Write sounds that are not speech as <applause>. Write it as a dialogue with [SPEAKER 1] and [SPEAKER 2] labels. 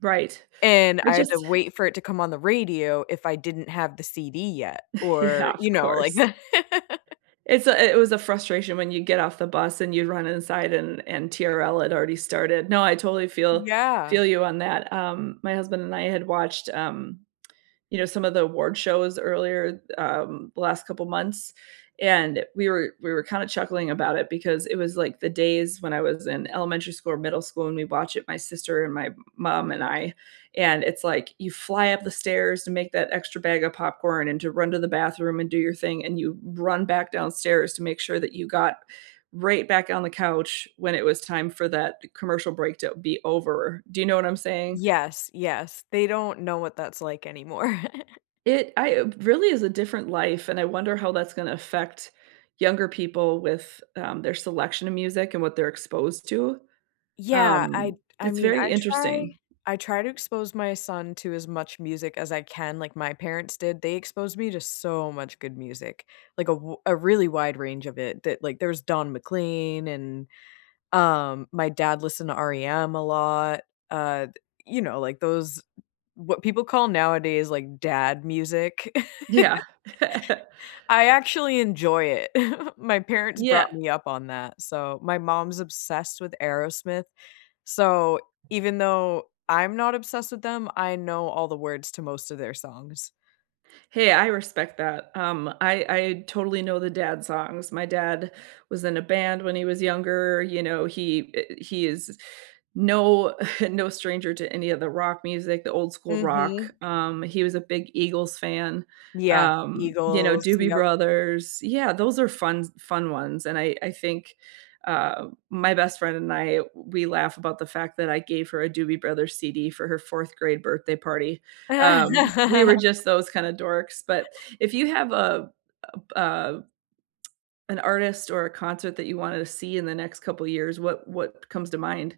[SPEAKER 1] Right,
[SPEAKER 2] And
[SPEAKER 1] I
[SPEAKER 2] I had to
[SPEAKER 1] just
[SPEAKER 2] wait for it to come on the radio if I didn't have the CD yet
[SPEAKER 1] Yeah,
[SPEAKER 2] or, you
[SPEAKER 1] of
[SPEAKER 2] know, like
[SPEAKER 1] course.
[SPEAKER 2] that. <laughs>
[SPEAKER 1] It's a i it was a frustration when you get off the bus and you'd run inside and and TRL had already started. No, I totally feel
[SPEAKER 2] Yeah.
[SPEAKER 1] feel you on that, um, my husband and I had watched, um, you know, some of the award shows earlier, um, the last couple months, and we were we were kinda chuckling about it because it was like the days when I was in elementary school or middle school and we'd watch it, my sister and my mom and I, and it's, like, you fly up the stairs to make that extra bag of popcorn and to run to the bathroom and do your thing and you run back downstairs to make sure that you got right back on the couch when it was time for that commercial break to be over, do you know what I'm saying?
[SPEAKER 2] Yes, yes, they don't know what that's like anymore.
[SPEAKER 1] It I uh, really is a different life and I wonder how that's gonna affect younger people with, um, their selection of music and what they're exposed to?
[SPEAKER 2] Yeah, I'd
[SPEAKER 1] Um,
[SPEAKER 2] I
[SPEAKER 1] it's
[SPEAKER 2] mean, I
[SPEAKER 1] very
[SPEAKER 2] try
[SPEAKER 1] interesting.
[SPEAKER 2] I try to expose my son to as much music as I can, like my parents did, they exposed me to so much good music, like a w a really wide range of it that like, there's Don McLean and, um, my dad listened to REM a lot, uh, th you know, like, those what people call nowadays, like, dad music.
[SPEAKER 1] Yeah. <laughs>
[SPEAKER 2] <laughs> I actually enjoy it. <chuckles> My parents brought
[SPEAKER 1] Yeah.
[SPEAKER 2] me up on that, so my mom's obsessed with Aerosmith, so, even though I'm not obsessed with them, I know all the words to most of their songs.
[SPEAKER 1] Hey, I respect that, um, I I totally know the dad songs, my dad was in a band when he was younger, you know, he eh, he is no, <chuckles> no stranger to any of the rock music, the old school rock,
[SPEAKER 2] Mhm.
[SPEAKER 1] um, he was a big Eagles fan,
[SPEAKER 2] Yeah,
[SPEAKER 1] um, you know,
[SPEAKER 2] Eagles,
[SPEAKER 1] Doobie
[SPEAKER 2] yup.
[SPEAKER 1] Brothers, yeah, those are funs fun ones, and I I think, uh, my best friend and I, we laugh about the fact that I gave her a Doobie Brothers CD for her 4th grade birthday party, um, we were
[SPEAKER 2] <laughs>
[SPEAKER 1] just those kinda dorks, but if you have a uh a an artist or a concert that you wanted to see in the next couple years, what what comes to mind?